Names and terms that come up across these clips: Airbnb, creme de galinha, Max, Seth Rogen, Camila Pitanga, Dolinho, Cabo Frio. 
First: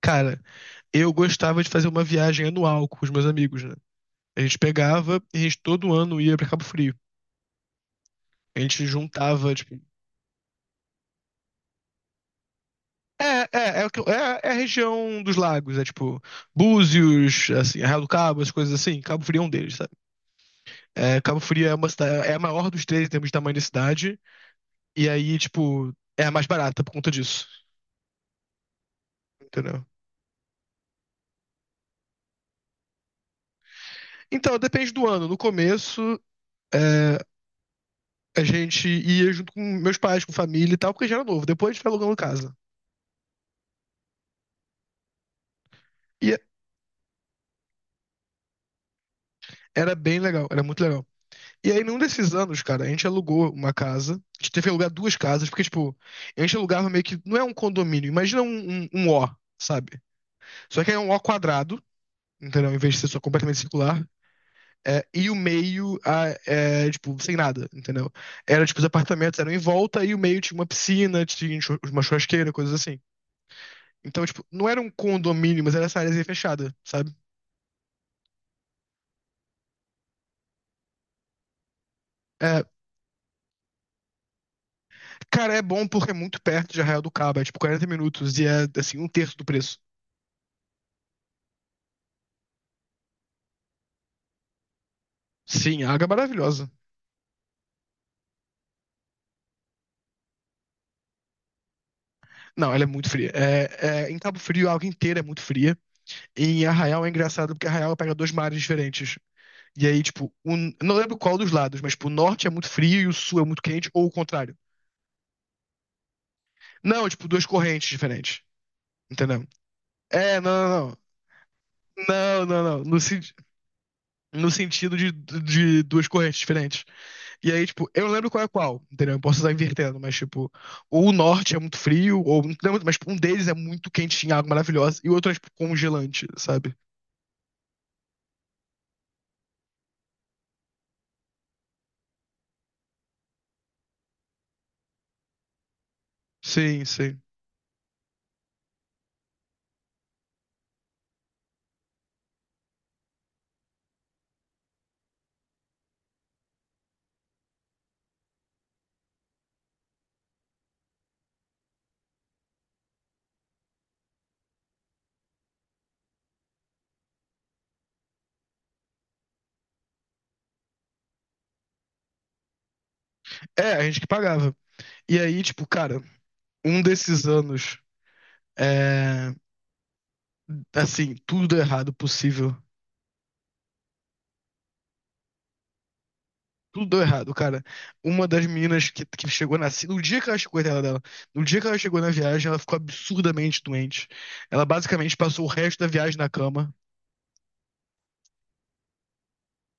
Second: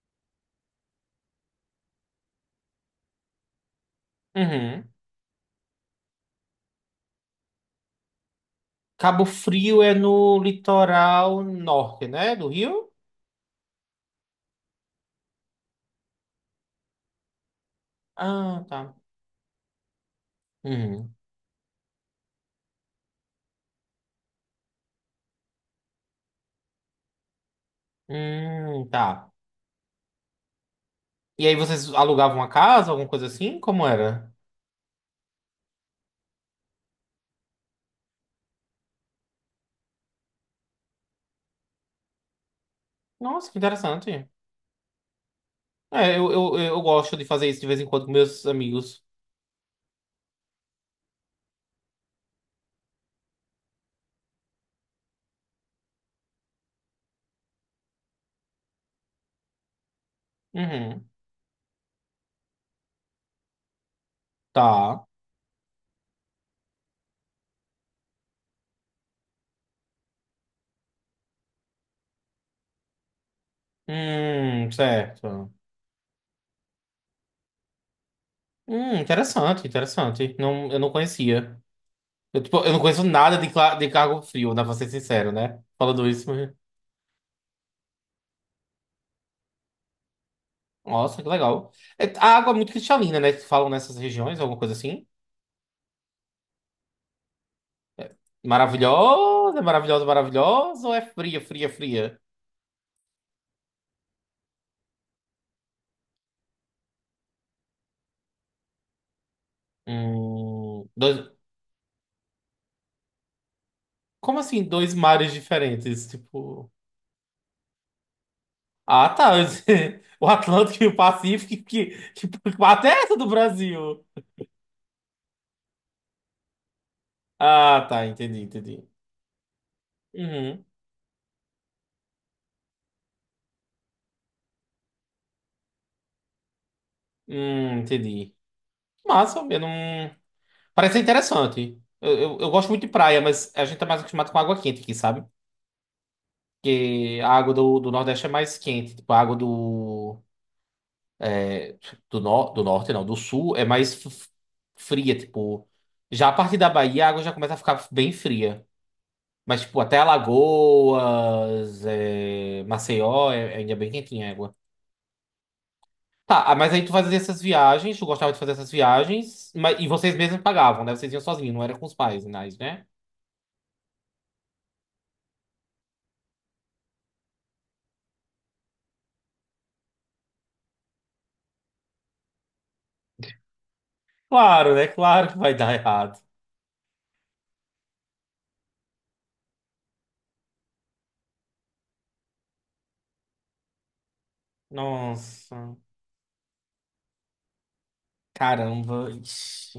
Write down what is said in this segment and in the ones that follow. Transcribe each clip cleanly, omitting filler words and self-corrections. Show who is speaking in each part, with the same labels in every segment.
Speaker 1: Cara, eu gostava de fazer uma viagem anual com os meus amigos, né? A gente
Speaker 2: Uhum.
Speaker 1: pegava e a gente todo ano ia pra Cabo Frio. A gente
Speaker 2: Cabo
Speaker 1: juntava, tipo.
Speaker 2: Frio é no litoral norte, né? Do Rio?
Speaker 1: É, é, a região dos lagos, é tipo Búzios, assim, Arraial do Cabo, as
Speaker 2: Ah,
Speaker 1: coisas
Speaker 2: tá.
Speaker 1: assim. Cabo Frio é um deles, sabe?
Speaker 2: Uhum.
Speaker 1: É, Cabo Frio é uma cidade, é a maior dos três em termos de tamanho da cidade, e aí, tipo, é a mais barata por conta disso,
Speaker 2: Tá.
Speaker 1: entendeu?
Speaker 2: E aí vocês alugavam uma casa, alguma coisa assim? Como era?
Speaker 1: Então, depende do ano. No começo, é, a gente ia junto com meus pais, com família e tal, porque já era novo. Depois a gente foi alugando casa.
Speaker 2: Nossa, que interessante. É, eu,
Speaker 1: E
Speaker 2: eu, eu gosto de fazer isso de vez em quando com meus amigos.
Speaker 1: Era bem legal, era muito legal. E aí, num desses anos, cara, a gente alugou uma casa. A gente teve que alugar duas casas, porque, tipo, a gente alugava meio que. Não é um condomínio, imagina um O, sabe? Só que é
Speaker 2: Uhum.
Speaker 1: um O quadrado, entendeu? Em vez de ser só completamente circular.
Speaker 2: Tá.
Speaker 1: E o meio, tipo, sem nada, entendeu? Era, tipo, os apartamentos eram em volta e o meio tinha uma piscina, tinha uma churrasqueira, coisas assim. Então, tipo, não era um
Speaker 2: Certo.
Speaker 1: condomínio, mas era essa área fechada, sabe?
Speaker 2: Interessante, interessante. Não, eu não conhecia. Eu, tipo,
Speaker 1: É,
Speaker 2: eu não conheço nada de Cabo Frio, dá pra ser sincero,
Speaker 1: Cara, é
Speaker 2: né?
Speaker 1: bom
Speaker 2: Falando
Speaker 1: porque é
Speaker 2: isso.
Speaker 1: muito perto de Arraial do Cabo, é tipo 40 minutos e é assim, um terço do preço.
Speaker 2: Nossa, que legal. É, a água é muito cristalina, né? Que falam nessas regiões, alguma coisa assim.
Speaker 1: Sim, a água é maravilhosa.
Speaker 2: Maravilhosa, maravilhosa, maravilhosa, ou é fria, fria, fria?
Speaker 1: Não, ela é muito fria. Em Cabo Frio a água inteira é muito fria. E em Arraial é engraçado porque Arraial pega dois mares diferentes. E aí, tipo, não lembro
Speaker 2: Dois.
Speaker 1: qual dos lados, mas tipo, o norte é muito frio e o sul é muito quente, ou o
Speaker 2: Como
Speaker 1: contrário.
Speaker 2: assim, dois mares diferentes? Tipo.
Speaker 1: Não, tipo, duas correntes diferentes.
Speaker 2: Ah, tá.
Speaker 1: Entendeu?
Speaker 2: O
Speaker 1: É, não,
Speaker 2: Atlântico e
Speaker 1: não,
Speaker 2: o
Speaker 1: não.
Speaker 2: Pacífico, que, que,
Speaker 1: Não,
Speaker 2: que
Speaker 1: não, não.
Speaker 2: parte
Speaker 1: No,
Speaker 2: é essa
Speaker 1: sen-
Speaker 2: do Brasil?
Speaker 1: No sentido de duas correntes diferentes. E aí,
Speaker 2: Ah,
Speaker 1: tipo,
Speaker 2: tá,
Speaker 1: eu não lembro
Speaker 2: entendi,
Speaker 1: qual é qual,
Speaker 2: entendi.
Speaker 1: entendeu? Eu posso estar invertendo, mas, tipo,
Speaker 2: Uhum.
Speaker 1: ou o norte é muito frio, ou não lembro, mas tipo, um deles é muito quentinho, água maravilhosa, e o outro é, tipo, congelante, sabe?
Speaker 2: Entendi. Massa, eu não. Parece ser interessante. Eu gosto muito de praia, mas a gente tá mais acostumado com água quente aqui, sabe?
Speaker 1: Sim, sim.
Speaker 2: Porque a água do Nordeste é mais quente. Tipo, a água é, do Norte, não, do Sul é mais fria. Tipo, já a partir da Bahia a água já começa a ficar bem fria. Mas, tipo, até Alagoas, Maceió, ainda é bem quentinha a água. Tá, ah, mas aí tu fazia essas viagens, tu gostava de fazer essas viagens, mas, e vocês mesmos pagavam, né? Vocês iam sozinhos, não era com os pais, mas, né?
Speaker 1: É, a gente que pagava. E aí, tipo, cara, um desses anos, é, assim, tudo deu errado possível.
Speaker 2: Claro, né? Claro que vai dar errado.
Speaker 1: Tudo deu errado, cara. Uma das meninas que chegou na. No dia que ela chegou, coitada dela, no dia que ela chegou na viagem, ela ficou absurdamente doente. Ela basicamente passou o
Speaker 2: Nossa.
Speaker 1: resto da viagem na cama.
Speaker 2: Caramba, ixi.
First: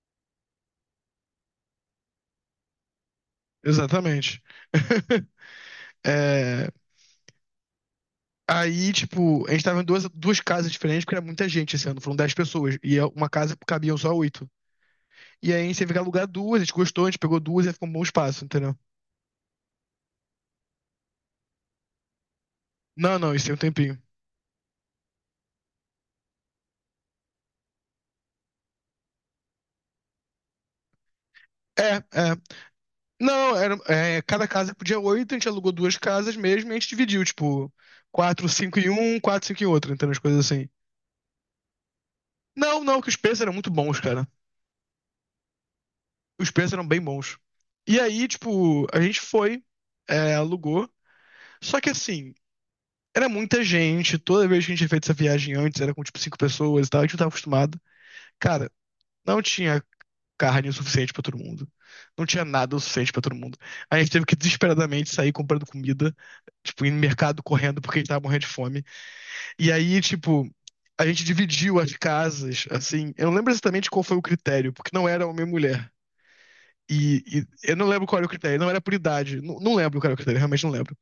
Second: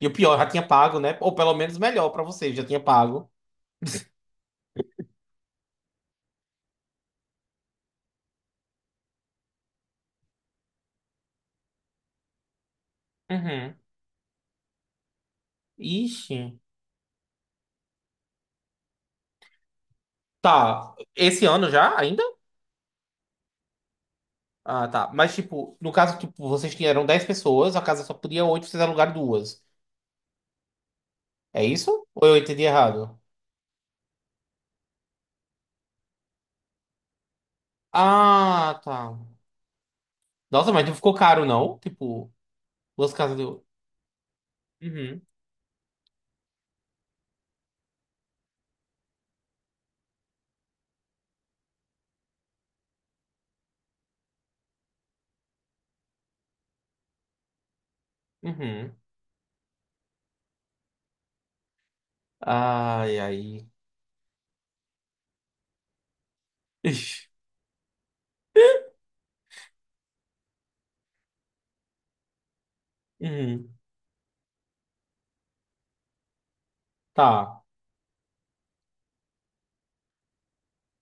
Speaker 2: E o pior, já tinha pago, né? Ou pelo menos melhor pra você, já tinha pago.
Speaker 1: Exatamente. É, Aí, tipo, a gente tava em duas casas diferentes, porque era muita gente esse ano, foram 10 pessoas. Uma casa
Speaker 2: Uhum.
Speaker 1: cabiam só oito. E aí a gente teve que alugar
Speaker 2: Ixi.
Speaker 1: duas, a gente gostou, a gente pegou duas e ficou um bom espaço, entendeu?
Speaker 2: Tá, esse ano já, ainda?
Speaker 1: Não, não, isso tem um tempinho.
Speaker 2: Ah, tá. Mas, tipo, no caso, tipo, vocês tinham 10 pessoas, a casa só podia 8. Vocês alugaram duas. É
Speaker 1: É,
Speaker 2: isso? Ou
Speaker 1: é.
Speaker 2: eu entendi errado?
Speaker 1: Não, era, é, cada casa podia oito, a gente alugou duas casas mesmo e a gente dividiu, tipo, quatro, cinco
Speaker 2: Ah,
Speaker 1: em
Speaker 2: tá.
Speaker 1: um, quatro, cinco em outro, entendeu? As coisas assim.
Speaker 2: Nossa, mas não ficou caro, não? Tipo,
Speaker 1: Não, não, que
Speaker 2: duas
Speaker 1: os
Speaker 2: casas
Speaker 1: preços
Speaker 2: de
Speaker 1: eram
Speaker 2: oito.
Speaker 1: muito bons, cara.
Speaker 2: Uhum,
Speaker 1: Os preços eram bem bons. E aí, tipo, a gente foi, é, alugou. Só que assim, era muita gente, toda vez que a gente tinha feito essa viagem antes, era com tipo cinco pessoas e tal, a gente não tava acostumado. Cara,
Speaker 2: uhum.
Speaker 1: não tinha carne o suficiente pra todo mundo. Não tinha nada o suficiente
Speaker 2: Ai,
Speaker 1: pra todo mundo.
Speaker 2: ai.
Speaker 1: A gente teve que desesperadamente sair comprando comida, tipo, ir no
Speaker 2: Ixi.
Speaker 1: mercado correndo porque a gente tava morrendo de fome. E aí, tipo, a gente dividiu as casas, assim. Eu não lembro
Speaker 2: Uhum.
Speaker 1: exatamente qual foi o critério, porque não era homem e mulher. E,
Speaker 2: Tá.
Speaker 1: e eu não lembro qual era o critério, não era por idade. Não, não lembro qual era o critério, realmente não lembro.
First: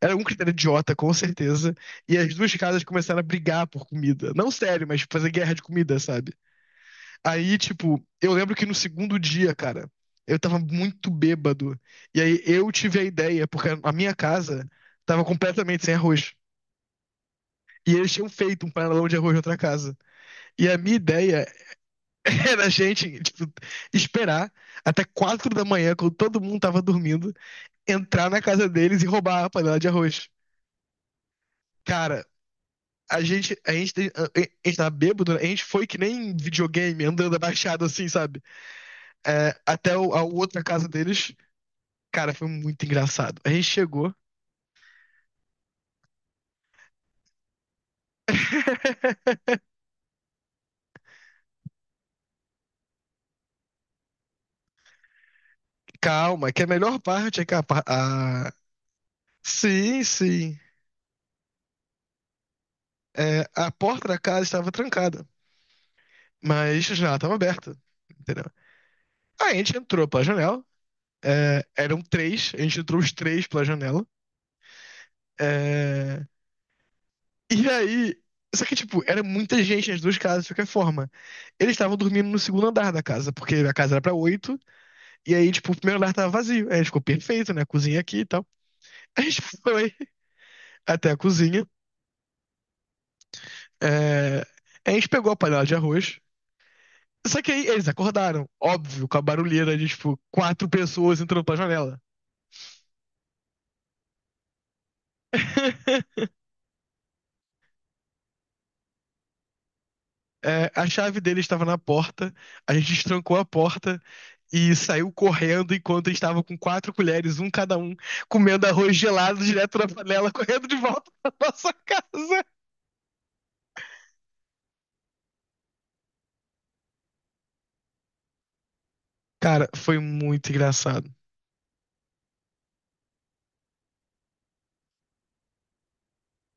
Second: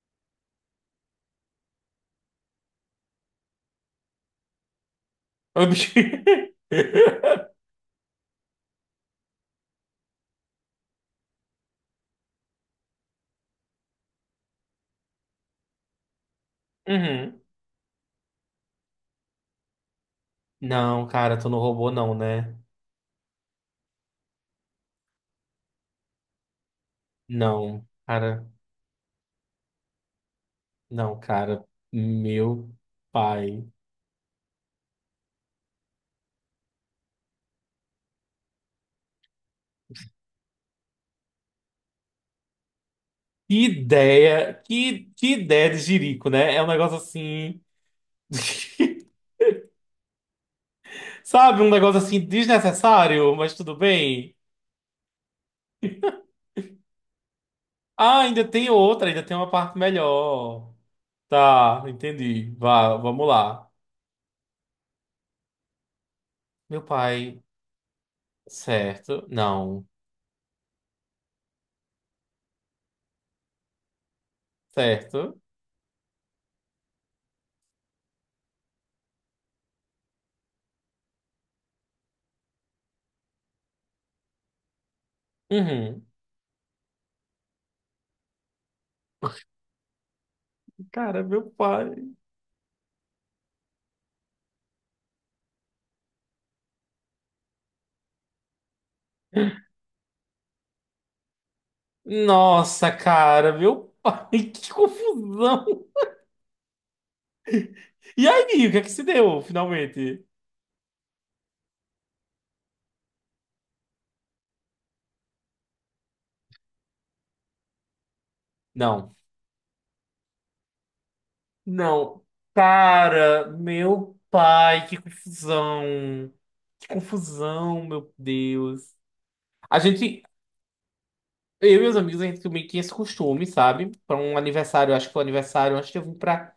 Speaker 1: Era um critério idiota, com certeza. E as duas casas começaram a brigar por comida. Não sério, mas tipo, fazer guerra de comida, sabe? Aí, tipo, eu lembro que no segundo dia, cara, eu tava muito bêbado. E aí eu tive a ideia, porque a minha casa tava completamente sem arroz.
Speaker 2: Uhum.
Speaker 1: E eles tinham feito um panelão de arroz na outra casa. E a minha
Speaker 2: Não, cara,
Speaker 1: ideia
Speaker 2: tu não roubou não, né?
Speaker 1: era a gente, tipo, esperar até 4 da manhã, quando todo mundo tava dormindo,
Speaker 2: Não,
Speaker 1: entrar na
Speaker 2: cara,
Speaker 1: casa deles e roubar a panela de arroz.
Speaker 2: não, cara,
Speaker 1: Cara,
Speaker 2: meu
Speaker 1: A gente,
Speaker 2: pai.
Speaker 1: a gente, tem- a a gente tava bêbado, né? A gente foi que nem videogame, andando abaixado assim, sabe? É, a outra casa deles. Cara, foi muito engraçado. A gente
Speaker 2: Que
Speaker 1: chegou.
Speaker 2: ideia, que ideia de jirico, né? É um negócio assim, sabe, um negócio assim desnecessário, mas tudo bem.
Speaker 1: Calma, que a melhor parte é que
Speaker 2: Ah, ainda tem outra, ainda tem uma parte
Speaker 1: sim, sim.
Speaker 2: melhor. Tá, entendi. Vá, vamos
Speaker 1: É,
Speaker 2: lá.
Speaker 1: a porta da casa estava trancada,
Speaker 2: Meu
Speaker 1: mas a janela estava
Speaker 2: pai,
Speaker 1: aberta, entendeu?
Speaker 2: certo?
Speaker 1: Aí a gente
Speaker 2: Não,
Speaker 1: entrou pela janela, eram três, a gente entrou os três pela janela.
Speaker 2: certo?
Speaker 1: é, E aí, só que tipo, era muita gente nas duas casas de qualquer forma. Eles estavam dormindo no segundo andar da casa, porque a casa era pra oito, e aí, tipo, o primeiro
Speaker 2: Uhum.
Speaker 1: andar tava vazio. Aí ficou perfeito, né? Cozinha aqui e tal. A gente foi até a
Speaker 2: Cara, meu
Speaker 1: cozinha,
Speaker 2: pai.
Speaker 1: é, a gente pegou a panela de arroz. Só que aí eles acordaram, óbvio, com a barulheira de, tipo, quatro pessoas entrando pela janela.
Speaker 2: Nossa, cara, meu pai, que confusão. E aí, o que é que se deu, finalmente?
Speaker 1: É, a chave dele estava na porta, a gente destrancou a porta e saiu correndo enquanto estava com quatro colheres, um cada um, comendo arroz
Speaker 2: Não.
Speaker 1: gelado direto na panela, correndo de volta pra nossa
Speaker 2: Não.
Speaker 1: casa.
Speaker 2: Cara, meu pai, que confusão. Que confusão, meu Deus.
Speaker 1: Cara,
Speaker 2: A
Speaker 1: foi
Speaker 2: gente,
Speaker 1: muito engraçado.
Speaker 2: eu e meus amigos, a gente meio que tinha esse costume, sabe? Pra um aniversário, acho que foi o aniversário antes de eu vir pra.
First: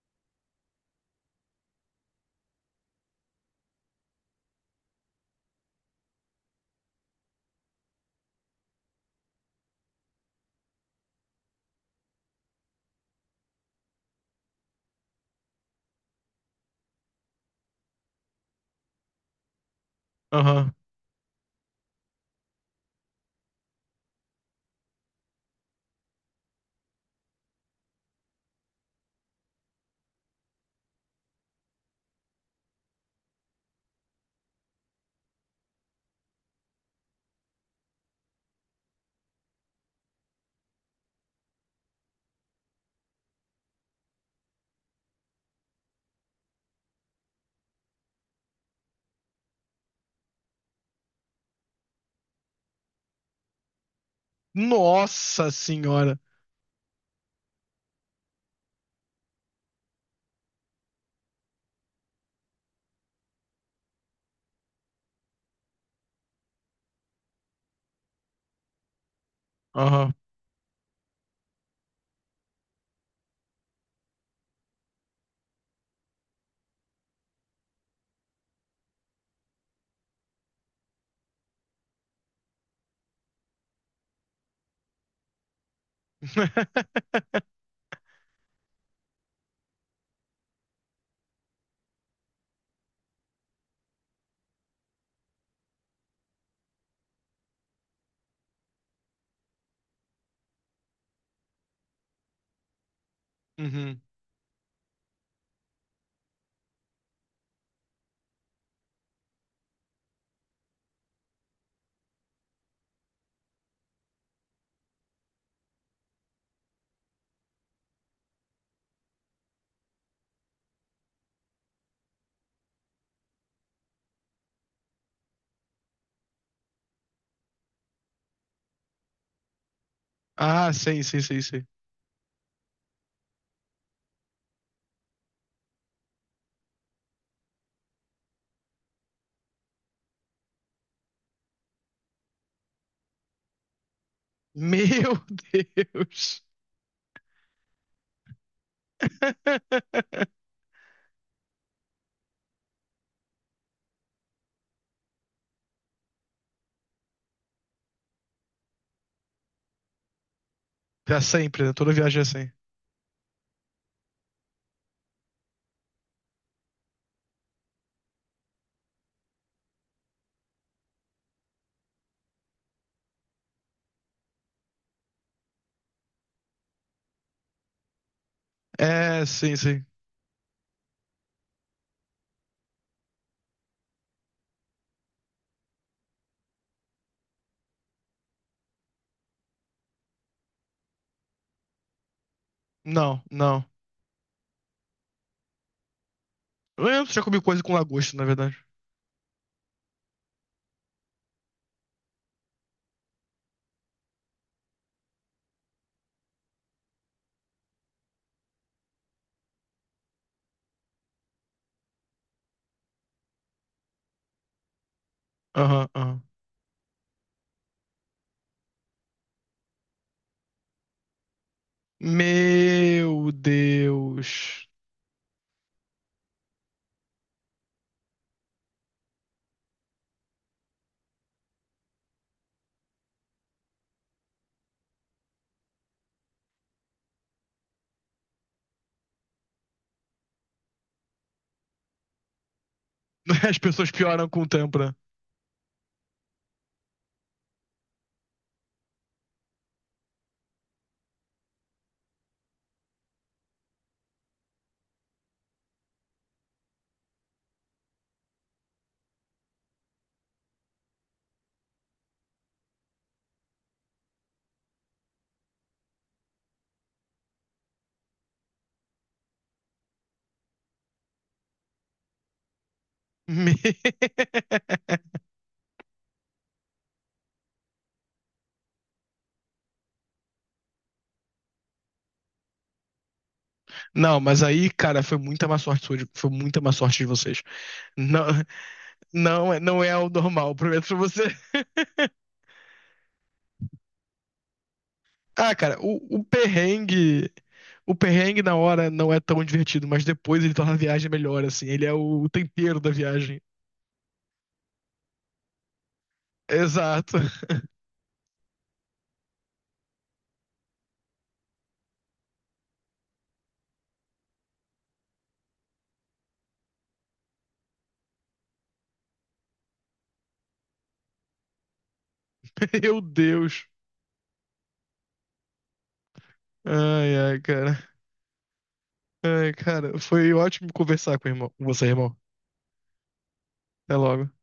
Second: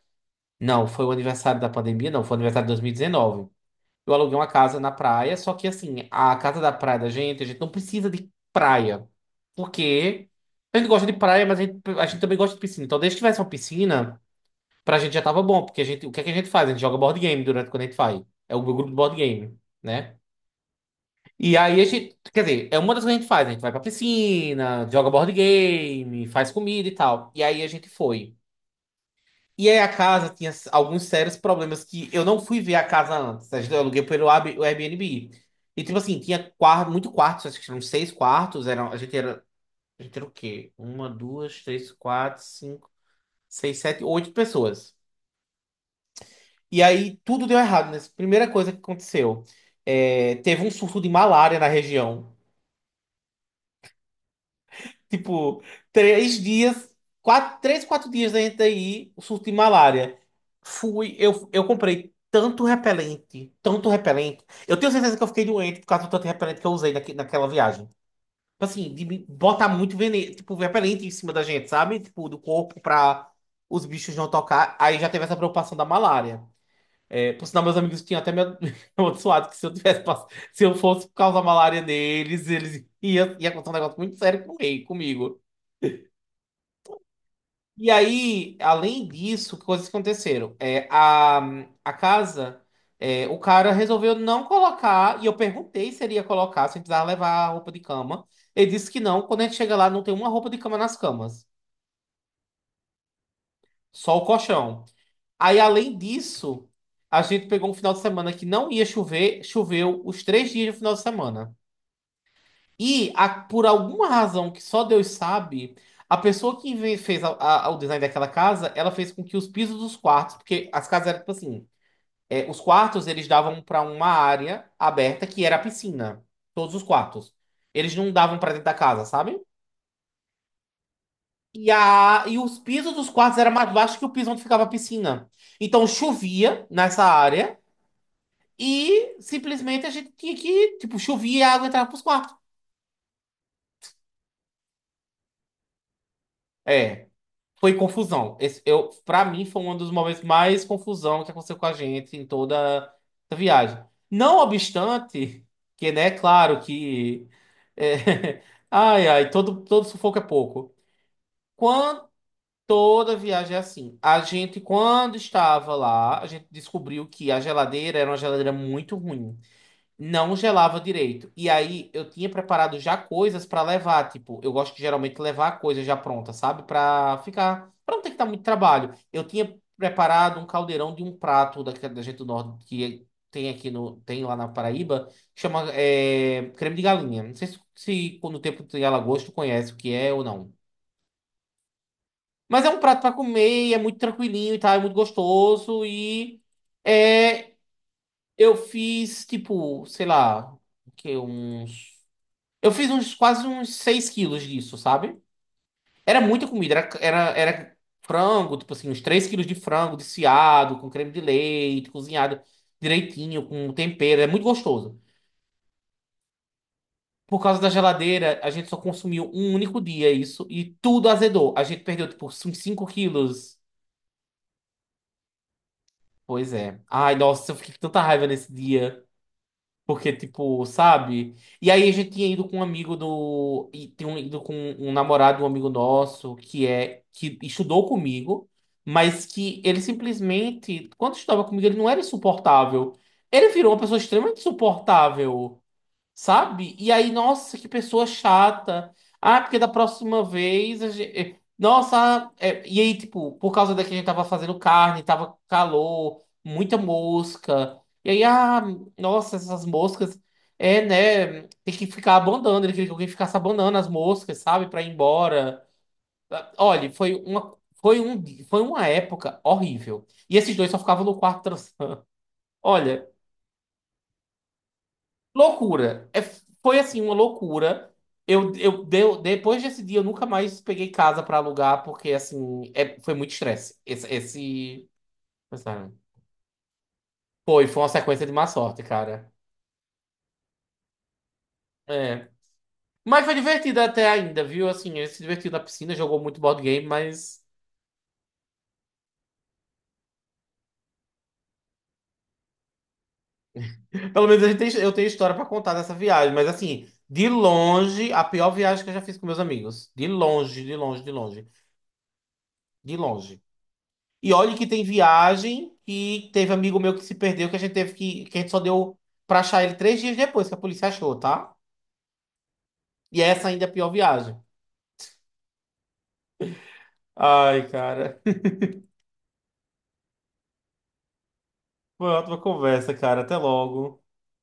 Speaker 2: Não, foi o aniversário da pandemia, não, foi o aniversário de 2019. Eu aluguei uma casa na praia, só que assim, a casa da praia da gente, a gente não precisa de praia. Porque a gente gosta de praia, mas a gente também gosta de piscina. Então, desde que tivesse uma piscina. Pra gente já tava bom, porque a gente, o que é que a gente faz? A gente joga board game durante quando a gente vai. É o meu grupo de board game, né?
Speaker 1: Aham.
Speaker 2: E aí a gente, quer dizer, é uma das coisas que a gente faz. A gente vai pra piscina, joga board game, faz comida e tal. E aí a gente foi. E aí a casa tinha alguns sérios problemas que eu não fui ver a casa antes. Eu aluguei pelo o Airbnb. E tipo assim, tinha quarto, muito quartos, acho que eram seis quartos. Eram, a gente era o quê? Uma, duas, três, quatro, cinco, seis, sete, oito pessoas. E aí tudo deu errado, né? Primeira coisa que aconteceu, teve um surto de malária na região.
Speaker 1: Nossa
Speaker 2: Tipo,
Speaker 1: senhora.
Speaker 2: três dias, quatro, três, quatro dias da gente aí, o surto de malária. Fui, eu comprei tanto repelente, tanto repelente. Eu tenho certeza que eu fiquei doente por causa do tanto repelente que eu usei naquela viagem. Tipo assim, de me botar muito
Speaker 1: Aham.
Speaker 2: veneno, tipo, repelente em cima da gente, sabe? Tipo, do corpo pra os bichos não tocar. Aí já teve essa preocupação da malária. É, por sinal, meus amigos tinham até me amaldiçoado que se eu tivesse se eu fosse causar malária neles, eles ia acontecer um negócio muito sério com ele, comigo. E aí, além disso, que coisas que aconteceram. A casa, o cara resolveu não colocar, e eu perguntei se ele ia colocar, se precisava levar a roupa de cama. Ele disse que não, quando a gente chega lá, não tem uma roupa de cama nas camas,
Speaker 1: Uhum.
Speaker 2: só o colchão. Aí, além disso, a gente pegou um final de semana que não ia chover, choveu os três dias do final de semana. E por alguma razão que só Deus sabe, a pessoa que fez o design daquela casa, ela fez com que os pisos dos quartos, porque as casas eram tipo assim, os quartos eles davam para uma área aberta que era a piscina, todos os quartos. Eles não davam para dentro da casa, sabe?
Speaker 1: Ah, sei, sei, sei, sei.
Speaker 2: E os pisos dos quartos eram mais baixos que o piso onde ficava a piscina. Então chovia nessa área e simplesmente a gente tinha que, tipo, chovia e a água entrava pros quartos.
Speaker 1: Meu Deus.
Speaker 2: É. Foi confusão. Esse, eu, para mim, foi um dos momentos mais confusão que aconteceu com a gente em toda a viagem. Não obstante, que, né, claro que. é, Ai, ai, todo sufoco é pouco.
Speaker 1: É sempre, né? Toda
Speaker 2: Quando,
Speaker 1: viagem é assim.
Speaker 2: toda viagem é assim. A gente, quando estava lá, a gente descobriu que a geladeira era uma geladeira muito ruim, não gelava direito. E aí eu tinha preparado já coisas pra levar, tipo, eu gosto de geralmente levar coisas já pronta, sabe? Pra ficar, pra não ter que dar muito trabalho.
Speaker 1: É,
Speaker 2: Eu tinha
Speaker 1: sim, sim.
Speaker 2: preparado um caldeirão de um prato da gente do norte que tem aqui no tem lá na Paraíba, que chama creme de galinha. Não sei se no tempo de Alagoas tu conhece o que é ou não. Mas é um prato pra
Speaker 1: Não, não.
Speaker 2: comer, e é muito tranquilinho e tal, é muito gostoso e
Speaker 1: Eu já comi
Speaker 2: é,
Speaker 1: coisa com lagosta, na verdade.
Speaker 2: eu fiz tipo, sei lá, o que uns eu fiz uns quase uns 6 quilos disso, sabe? Era muita comida, era frango, tipo assim, uns 3 quilos de frango desfiado, com creme de leite, cozinhado direitinho, com tempero, é muito gostoso.
Speaker 1: Aham, aham.
Speaker 2: Por causa da geladeira, a gente só consumiu um único dia isso e tudo azedou. A gente perdeu, tipo, uns 5
Speaker 1: Meu
Speaker 2: quilos.
Speaker 1: Deus.
Speaker 2: Pois é. Ai, nossa, eu fiquei com tanta raiva nesse dia. Porque, tipo, sabe? E aí a gente tinha ido com um amigo do. E tinha ido com um namorado, um amigo nosso, que é. Que estudou comigo, mas que ele simplesmente. Quando estudava comigo, ele não era insuportável. Ele
Speaker 1: As
Speaker 2: virou uma
Speaker 1: pessoas
Speaker 2: pessoa
Speaker 1: pioram
Speaker 2: extremamente
Speaker 1: com o tempo, né?
Speaker 2: insuportável. Sabe? E aí, nossa, que pessoa chata. Ah, porque da próxima vez a gente. Nossa, e aí, tipo, por causa da que a gente tava fazendo carne, tava calor, muita mosca. E aí, ah, nossa, essas moscas. É, né? Tem que ficar abandonando, ele queria que alguém ficasse abandonando as moscas, sabe? Pra ir embora. Ah, olha, foi uma, foi um, foi uma época horrível. E esses dois só ficavam no quarto transando. Olha.
Speaker 1: Me-
Speaker 2: Loucura. É, foi assim, uma loucura. Depois desse dia, eu nunca mais peguei casa pra alugar, porque assim, foi muito estresse.
Speaker 1: Não, mas aí, cara, foi muita má sorte
Speaker 2: Sabe?
Speaker 1: sua, foi muita má sorte de vocês.
Speaker 2: Foi uma
Speaker 1: Não,
Speaker 2: sequência de má sorte, cara.
Speaker 1: não, não é o normal, prometo pra você.
Speaker 2: É. Mas foi divertido até ainda, viu? Assim, ele se divertiu
Speaker 1: Ah,
Speaker 2: na
Speaker 1: cara,
Speaker 2: piscina, jogou
Speaker 1: o
Speaker 2: muito board game,
Speaker 1: perrengue.
Speaker 2: mas
Speaker 1: O perrengue na hora não é tão divertido, mas depois ele torna a viagem melhor, assim. Ele é o tempero da viagem.
Speaker 2: pelo menos eu tenho história pra contar dessa viagem. Mas assim,
Speaker 1: Exato.
Speaker 2: de longe, a pior viagem que eu já fiz com meus amigos. De longe, de longe, de longe, de longe. E olha que tem viagem que teve amigo meu que se perdeu, que a gente teve que a gente só deu pra achar ele 3 dias depois que a polícia achou, tá?
Speaker 1: Meu
Speaker 2: E essa ainda
Speaker 1: Deus.
Speaker 2: é a pior viagem.
Speaker 1: Ai, ai,
Speaker 2: Ai,
Speaker 1: cara.
Speaker 2: cara.
Speaker 1: Ai, cara, foi ótimo conversar com, o irmão, com você,
Speaker 2: Foi
Speaker 1: irmão.
Speaker 2: uma ótima conversa, cara. Até
Speaker 1: Até
Speaker 2: logo.
Speaker 1: logo.